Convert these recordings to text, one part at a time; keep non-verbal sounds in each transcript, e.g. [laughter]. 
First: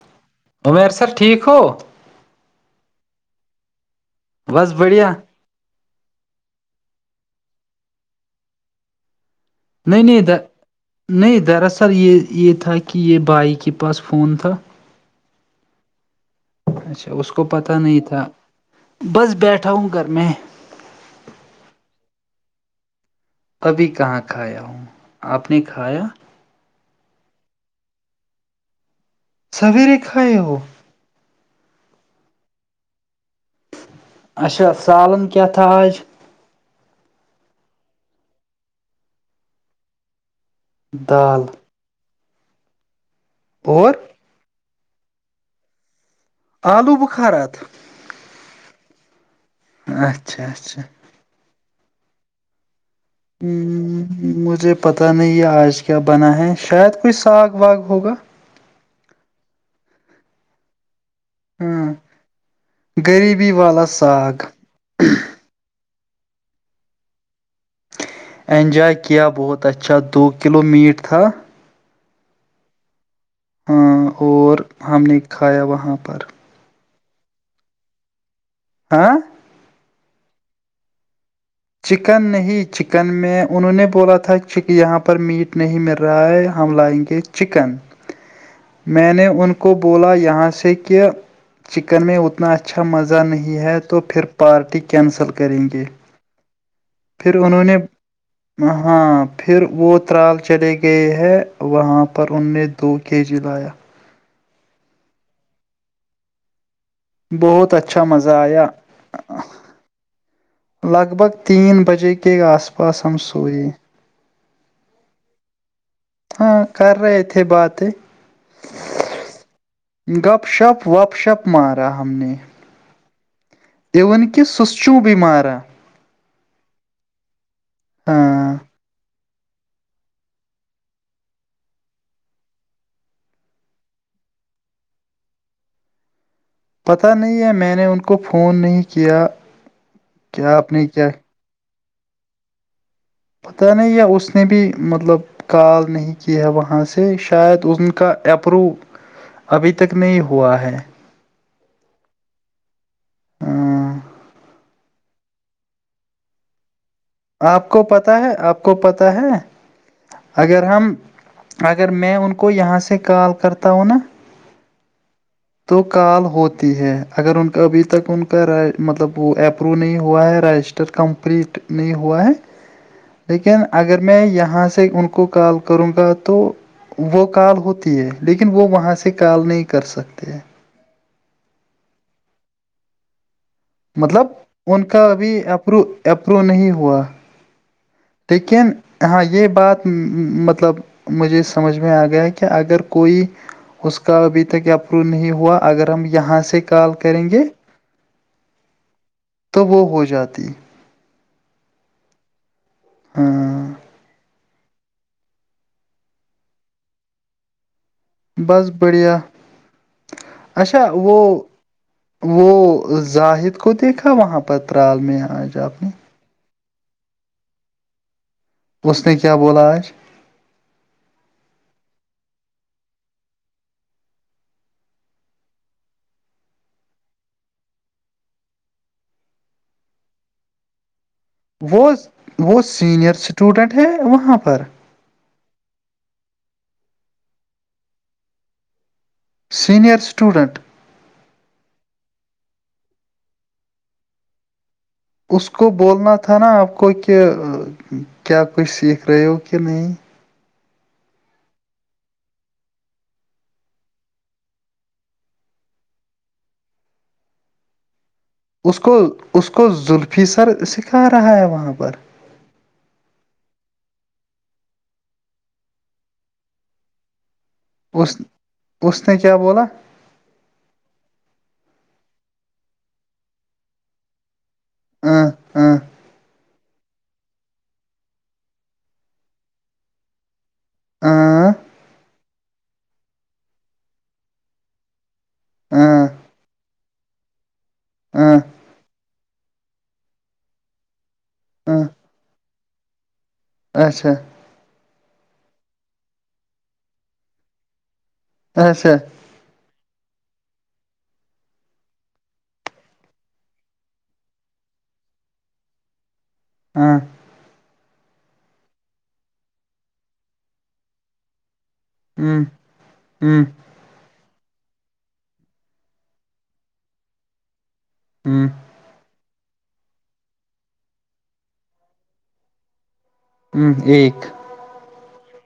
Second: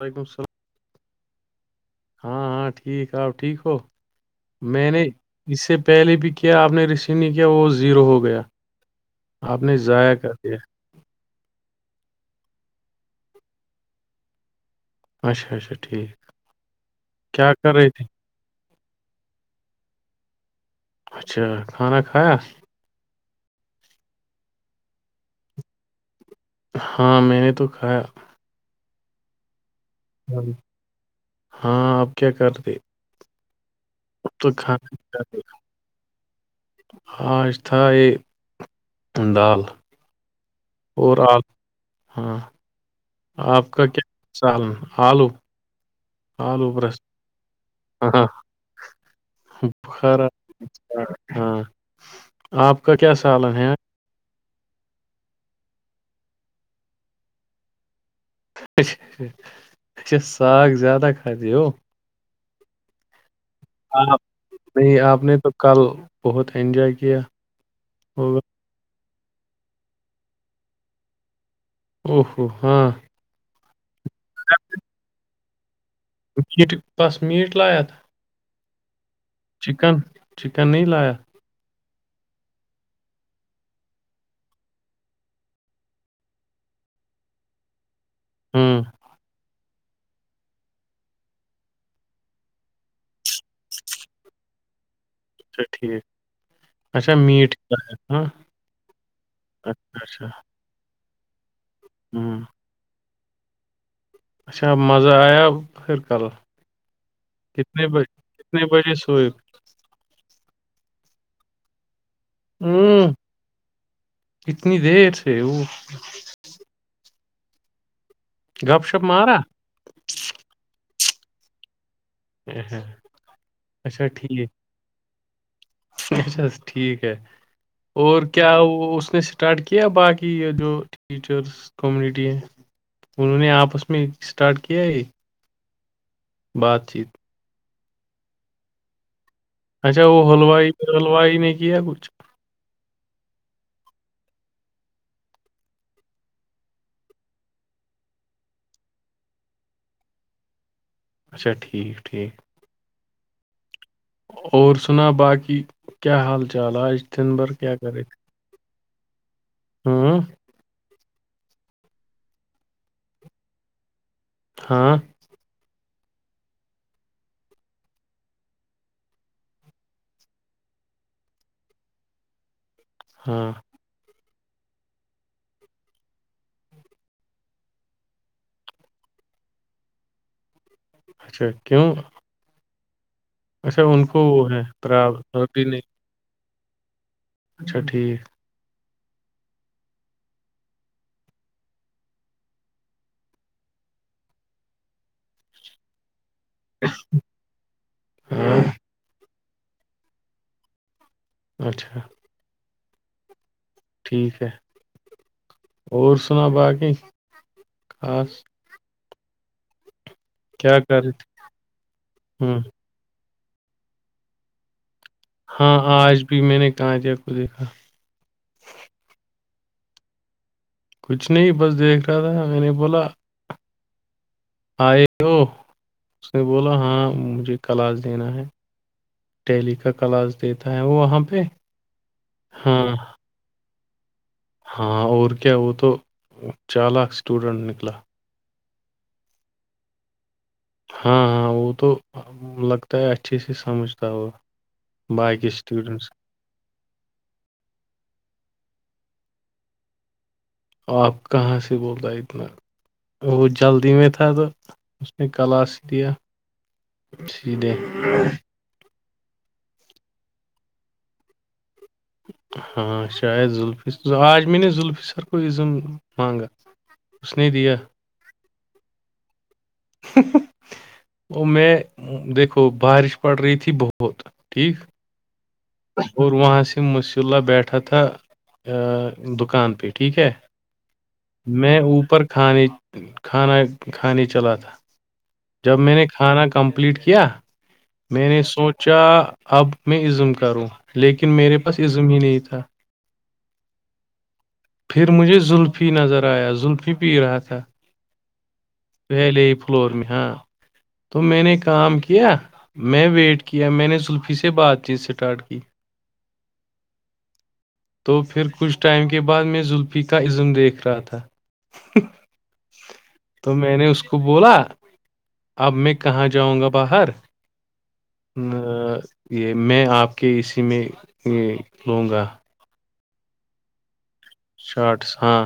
وعلیکم السلام امیر سر ٹھیک ہو ہاں ہاں ٹھیک آپ ٹھیک ہو بس میں نے بڑھیا اس سے پہلے بھی کیا آپ نے رسیو نہیں کیا وہ زیرو ہو گیا آپ نے نہیں ضائع کر نہیں دیا نہیں دراصل یہ یہ تھا کہ یہ بھائی کے پاس فون تھا اچھا اچھا ٹھیک اچھا اس کو کیا پتہ کر رہی نہیں تھی تھا بس بیٹھا ہوں گھر میں اچھا کھانا کھایا ابھی کہاں کھایا ہوں آپ نے کھایا ہاں میں نے تو کہھایا سویرے کھائے ہو ہاں آپ کیا کرتے اب تو اچھا کھانا سالن کھاتے۔ کی تھا آج آج تھائےے دال [unintelligible] اور آپ دال ہاں آپ کا اور کیا [unintelligible] سالن آلو آلو [unintelligible] ہاں بخارا اچھا اچھا ہاں [unintelligible] آپ کا کیا س ہ مجھے پتہ نہیں آج کیا بنا ہے شاید کوئی ساگ واگ ہوگا اچھا ساگ زیادہ کھات ہوو ہاں غریبی والا ساگ نہیں آپ نے تو کل بہت انجوائے کیا ہوگا اینجاائے کیا بہت اچھا دو کلو میٹ تھا او ہوو ہاں [inaudible] ہ اور ہم نے کھایا وہاں پر بس میٹ لاائت ہاں [inaudible] چکن چکن نہیں لایا چکن نہیں چکن میں انہوں نے بولا تھا یہاں پر میٹ نہیں مل رہا ہے ہم لائیں گے چکن ہوں میں نے ان کو بولا یہاں سے کہ چکن میں اتنا اچھا مزہ نہیں ہے تو پھر پارٹی کینسل اچھا کریں گے ٹھیک۔ اچھا پھر میٹ ہی انہوں نے لایا تھا، ہاں؟ ہاں پھر وہ اچھا، اچھا، ترال چلے گی گئے ہے وہاں پر ہوں۔ ان نے دو کے جی لایا اچھا مزہ آیا پھر کل بہت کتنے اچھا بجے مزہ کتنے آیا بجے سوئے؟ لگ بھگ تین بجے کے آس پاس ہم سورئی کتنی دیر سے وہ ہاں کر رہے تھے بات گپ شپ مارا گپ شپ وپ شپ مارا ہم نے ا ہ اون کہ سس چوم بیمارا اچھا ٹھیک ہے اور کیا ہاں وہ اس نے اسٹارٹ کیا باقی یہ جو ٹیچرس کمیونٹی ہے انہوں نے آپس میں اسٹارٹ کیا ہے پتہ نہیں ہے میں نے ان کو فون نہیں کیا اچھا وہ کیا حلوائی آپ نے کیا حلوائی میں کیا ہے کچھ پتاہ نہیں ہے اس نے بھی مطلب کال نہیں کی ہے وہاں سے شاید ا کا اپرو ابھی تک نہیں ہوا ہے اچھا ٹھیک ٹھیک ہاں اور سنا باقی کیا حال چال آج دن بھر آپ کیا کو کرے پتہ ہے آپ کو پتہ ہے ہاں اگر ہم اگر میں ان کو یہاں سے کال کرتا ہوں نا ہاں تو کال ہوتی ہے اگر ان کا ابھی تک ان کا مطلب وہ اپرو نہیں ہوا ہے رجسٹر ت کمپلیٹ نہیں ہوا ہے ہاں لیکن اگر میں یہاں سے ان کو کال کروں گا تو وہ کال ہوتی ہے لیکن وہ وہاں سے کال نہیں کر سکتے اچھا کیوںہ کو مطلب وہ ہے ان کا ابھی پرابلم نہیں اپرو اپروو نہیں ہوا اچھا ٹھیک لیکن ہاں یہ بات مطلب مجھے سمجھ میں آ گیا کہ اگر کوئی اس کا ابھی تک اپرو نہیں ہوا اگر ہم یہاں سے کال کریں گے ہاں تو وہ ہو جاتی اچھا ہاں یک ہے اور سنا باقی خاس بس بڑھیا کیا اچھا کر رہے وہ تھے ہوں وہ زاہد کو دیکھا وہاں پتہ رال م ہاں آج بھی میں نے کہاں دیا کو دیکھا اس نے کیا بولا آج کچھ نہیں بس دیکھ رہا تھا میں نے بولا آئے ہو اس نے بولا ہاں مجھے کلاس دینا ہے دہلی کا کلاس دیتا ہے وہ وہاں پہ وہ وہ ہاں سینئر اسٹوڈنٹ ہے وہاں پر ہاں اور کیا وہ تو چالاک اسٹوڈنٹ نکلا سینئر اسٹوڈنٹ ہاں ہاں وہ تو لگتا ہے اچھے سے سمجھتا ہوا اس باقی کو اسٹوڈنٹس بولنا تھا نا آپ کو کہ کیا کچھ سیکھ رہے ہو کہ نہیں آپ کہاں سے بول رہ اتنا وہ جلدی میں تھا تو اس نے کلاس ہی لیا سی دیں اس کو اس کو زلفی سر سکھا رہا ہے وہاں پر ہاں شایدف آج میں نے ذفی سر کوم مانگا اس نے دیا اس اس نے کیا بولا وہ میں دیکھو بارش پڑ رہی تھی بہت ٹھیک ہاں اور وہاں سے مس اللہ بیٹھا تھا دکان پہ ٹھیک ہے اں میں اوپر کھانے چلا تھا جب میں نے اں کھانا کمپلیٹ کیا میں اں نے سوچا اب میں کروں لیکن میرے پاس اں عزم ہی نہیں تھا اچھا پھر مجھے زلفی نظر آیا زلفی پی رہا تھا اچ سا ویلے ہی فلور میں ہاں تو میں نے کام کیا میں ویٹ کیا میں نے زلفی سے بات چیت اسٹارٹ کی ہاں تو پھر کچھ ٹائم کے بعد میں زلفی کا عزم دیکھ رہا تھا ہ تو میں نے اس کو کو بولا اب میں کہاں جاؤں گا باہر ہ یہ میں آپ کے اسی میں لوں گا ہوں ایک شارٹس ہاں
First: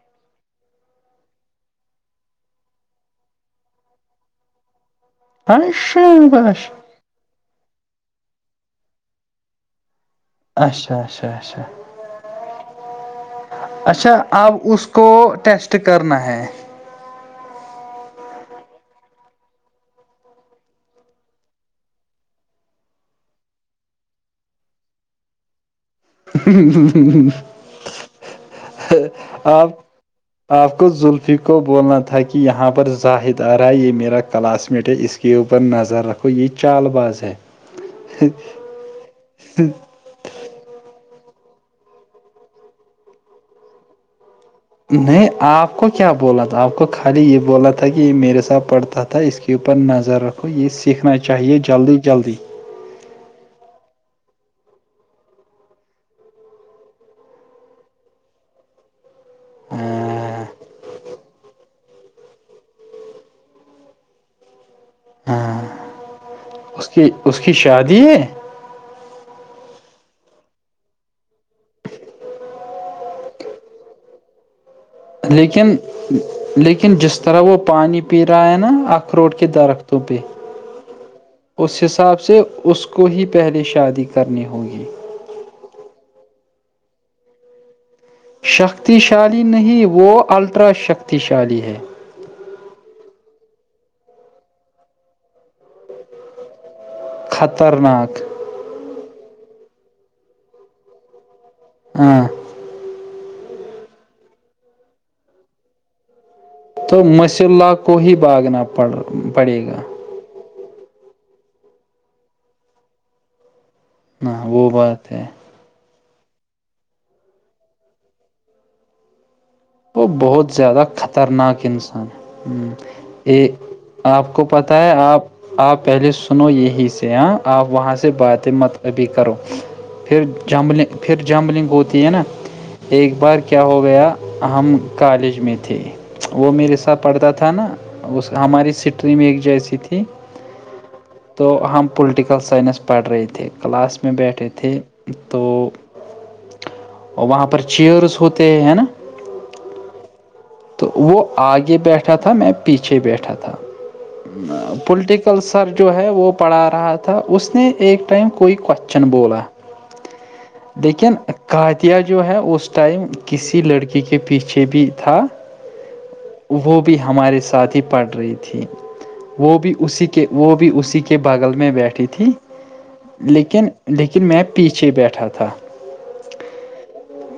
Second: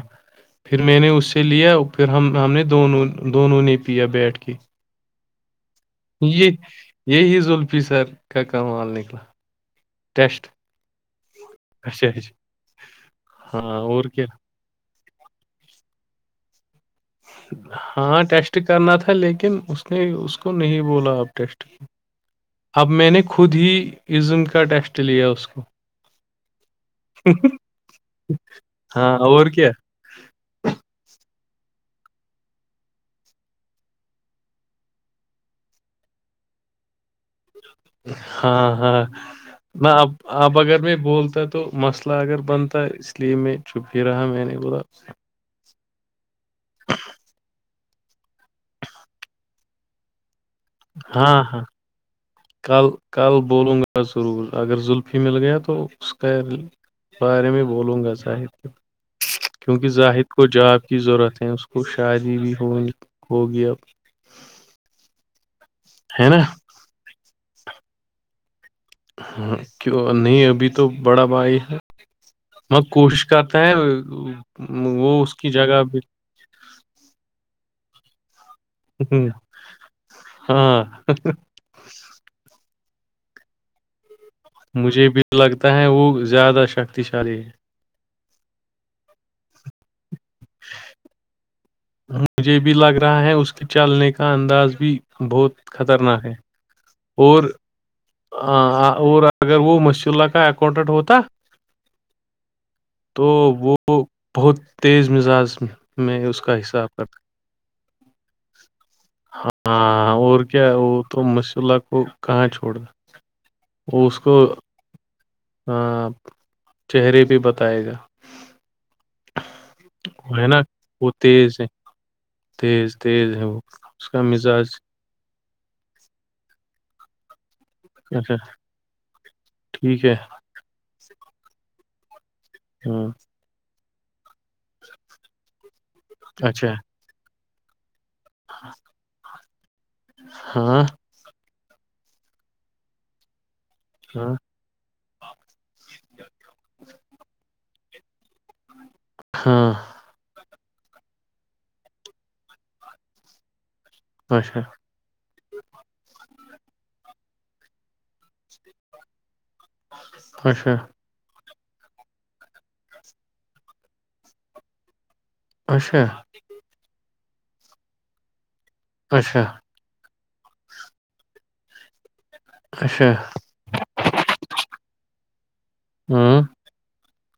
پھر میں نے اس سے لیا پھر ہم ہم نے دونوں دونوں نے پیا بیٹھ کے پش یہ یہی ز الفی سر کا کا مال نکلا ٹیسٹ اچھا اچھا اچھا اچھا اچھا ہاں اور اچھا کیا اب اس کو ٹیسٹ کرنا ہے ہاں ٹیسٹ کرنا تھا لیکن اس نے اس کو نہیں بولا آب ٹیسٹ اب میں نے خود ہی عزن کا ٹیسٹ لیا اس کو ہاں اور کیا آپ آپ کو زلفی کو بولنا تھا کہ یہاں پر ظاہد آ رہا ہے یہ میرا کلاس میٹ ہے اس کے اوپر نظر رکھو یہ چال باز ہے ہاں ہاں نہ اب اب اگر میں بولتا تو مسئلہ اگر بنتا ہے اس لیے میں چپ ہی رہا میں نہیں بولا اس سے نہیں آپ کو کیا بولا تھا آپ کو خالی یہ بولا تھا کہ یہ میرے ساتھ پڑھتا تھا اس کے اوپر نظر رکھو یہ سیکھنا ہاں چاہیے ہاں جلدی جلدی کل کل بولوں گا ضرور اگر زلفی مل گیا تو اس کا بارے میں بولوں گا ظاہد کو کیونکہ جاہد کو جاب کی ضرورت ہے اس کو شادی بھی ہو ہوگی اب ہاں ہے نا اس کی اس کی شادی ہے ہاں کیوں نہیں ابھی تو بڑا بھائی ہے وہ کوشش کرتا ہیں وہ اس کی لیکن جگہ بھی لیکن جس طرح وہ پانی پی رہا ہے نا اخروٹ کے درختوں پہ ہاں اس حساب سے اس کو ہی پہلے شادی کرنی ہو مجھے بھی لگتا ہے وہ زیادہ شکتیشالی ہے شکتیشالی نہیں وہ الٹرا شکتیشالی ہے مجھے بھی لگ رہا ہے اس کے چلنے کا انداز بھی بہت خطرناک ہے اور خطرناکھ ہا ہا اور اگر بو مشر اللہ کا اکاؤونٹنٹ ہوتا ہاں تو وہ بہت تیز مزاج میں میں اس کا حص تو مصر اللہ کو ہی بھاگنا پڑ پڑے گا ہاں اور کیا وہ تو مسر اللہ کو کہاں چھوڑ او اس کو ہاں وہ بات ہے ہا چہہرے پے بتائے گا وہ ہے بہت نا زیادہ وہ تیز ہے خطرناک انسان تیز تیز ہے وہ ا اس کا آپ کو مزاج پتہ ہے آپ آپ پہلے سنو یہی سے ہاں آپ وہاں سے اچھا باتیں مت ابھی کرو ٹھیک ہے پھر جمبلنگ پھر جمبلنگ ہوتی ہے نا ہ ایک بار کیا ہو گیا ہم کالج میں تھے وہ اچھا میرے ساتھ پڑھتا تھا نا اس ہماری سٹری میں ایک جیسی تھی ہاں تو ہم پولیٹیکل سائنس پڑھ رہے تھے کلاس میں ہاں بیٹھے تھے تو وہاں پر چیئرس ہوتے ہیں ہے نا ہاں تو وہ آگے بیٹھا تھا میں پیچھے بیٹھا تھا اچھا ا پولیٹک کل سر جو ہے وہ پڑھا رہا تھا اس نے ایک ٹائم کوئی کوشچن بولا اچھا لیکن کاتیا جو ہے اس ٹائم کسی لڑکی کی کے پیچھے بھی تھا اچھا وہ بھی ہمارے ساتھ ہی پڑ رہی تھی اچھا وہ بھی اسی کے وہ بھی اسی کے بغل میں بیٹھی تھی اچھا لیکن لیکن میں پیچھے بیٹھا تھا ہاں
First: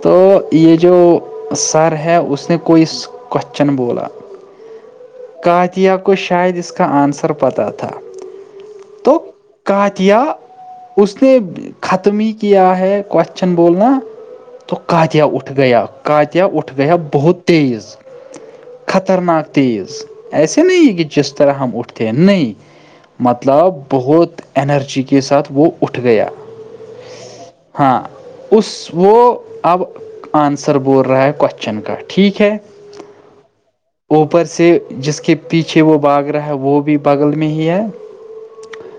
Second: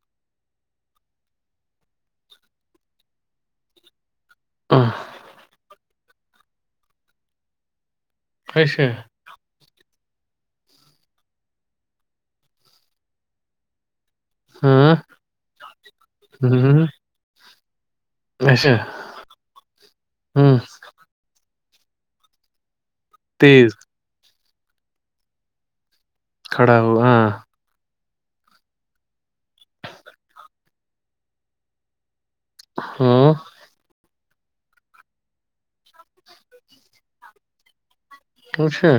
تو یہ جو سر ہے اس نے کوئی کوشچن بولا آ [unintelligible] اچھا قاتیہ اس نے ختم ہی کیا ہے کوشچن بولنا تو ہاں کادیا اٹھ گیا کادیا اٹھ ہوں، گیا بہت تیز اچھا خطرناک تیز ہوں، ایسے نہیں کہ جس طرح ہم اٹھتے ہیں نہیں تیز مطلب بہت انرجی کے ساتھ وہ اٹھ گیا کھڑا ہو ہاں ہاں اس وہ اب آنسر بول رہا ہے کوشچن کا ٹھیک ہے ہاں اوپر سے جس کے پیچھے وہ باگ رہا ہے وہ بھی بغل میں ہی ہے سے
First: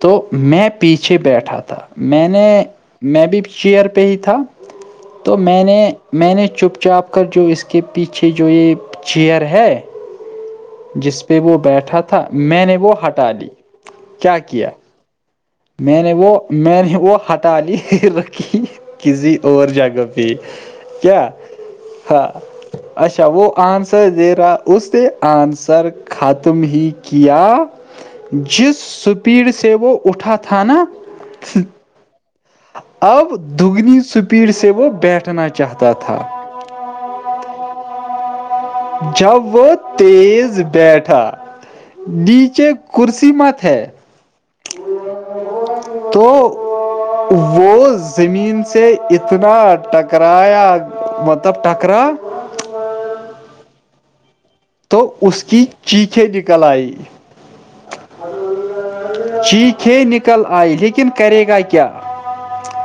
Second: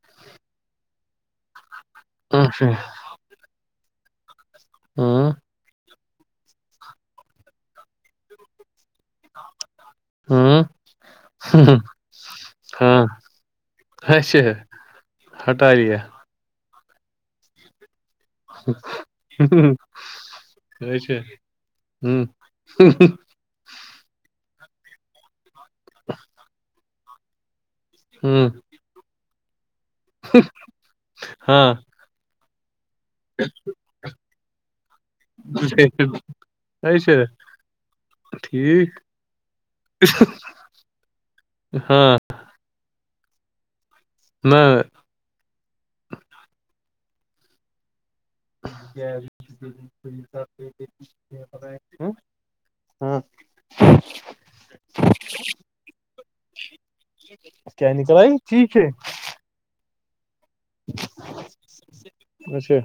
تو میں پیچھے بیٹھا تھا میں نے اچھا میں بھی چیئر پہ ہی تھا ہاں تو میں نے میں نے چپ چاپ کر جو اس کے پیچھے جو یہ چیئر ہے ہاں جس پہ وہ بیٹھا تھا میں نے وہ ہاں ہٹا لی کیا اچھا کیا ہٹا لیا میں نے وہ میں نے وہ ہٹا لی کہ کسی اور جگہ پہ اچھا کیا ہوں ہاں اچھا وہ آن زیرا اس نے آنسر ختم ہی کیا ہوں جس سپیڈ سے وہ اٹھ ہاں اب دگنی سپیڈ سے وہ بیٹھنا چاہتا تھا ایسے جب وہ تیز بیٹھا ہاں نیچے کو کرسی مت ہے نہ تو وہز زمین سے اتنا ٹکرایا مطلب ٹکرا ہاں ہاں تو اس کی چیخیں نکل آئی کیا نکل آئی ٹھیک ہے چیخ چھ نک کل آئی لیکن کرے گا کیا اچھا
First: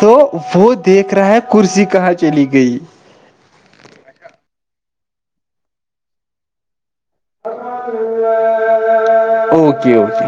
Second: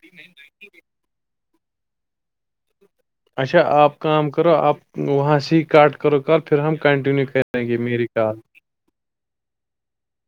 تو وہ دیکھ رہا ہے کرسی کہاں چلی گئی اچھا آپ کام کرو آپ وہاں سے ہی کٹ کرو ک پھر ہم کنٹنیو کریں گی میری کال اوکے اوکے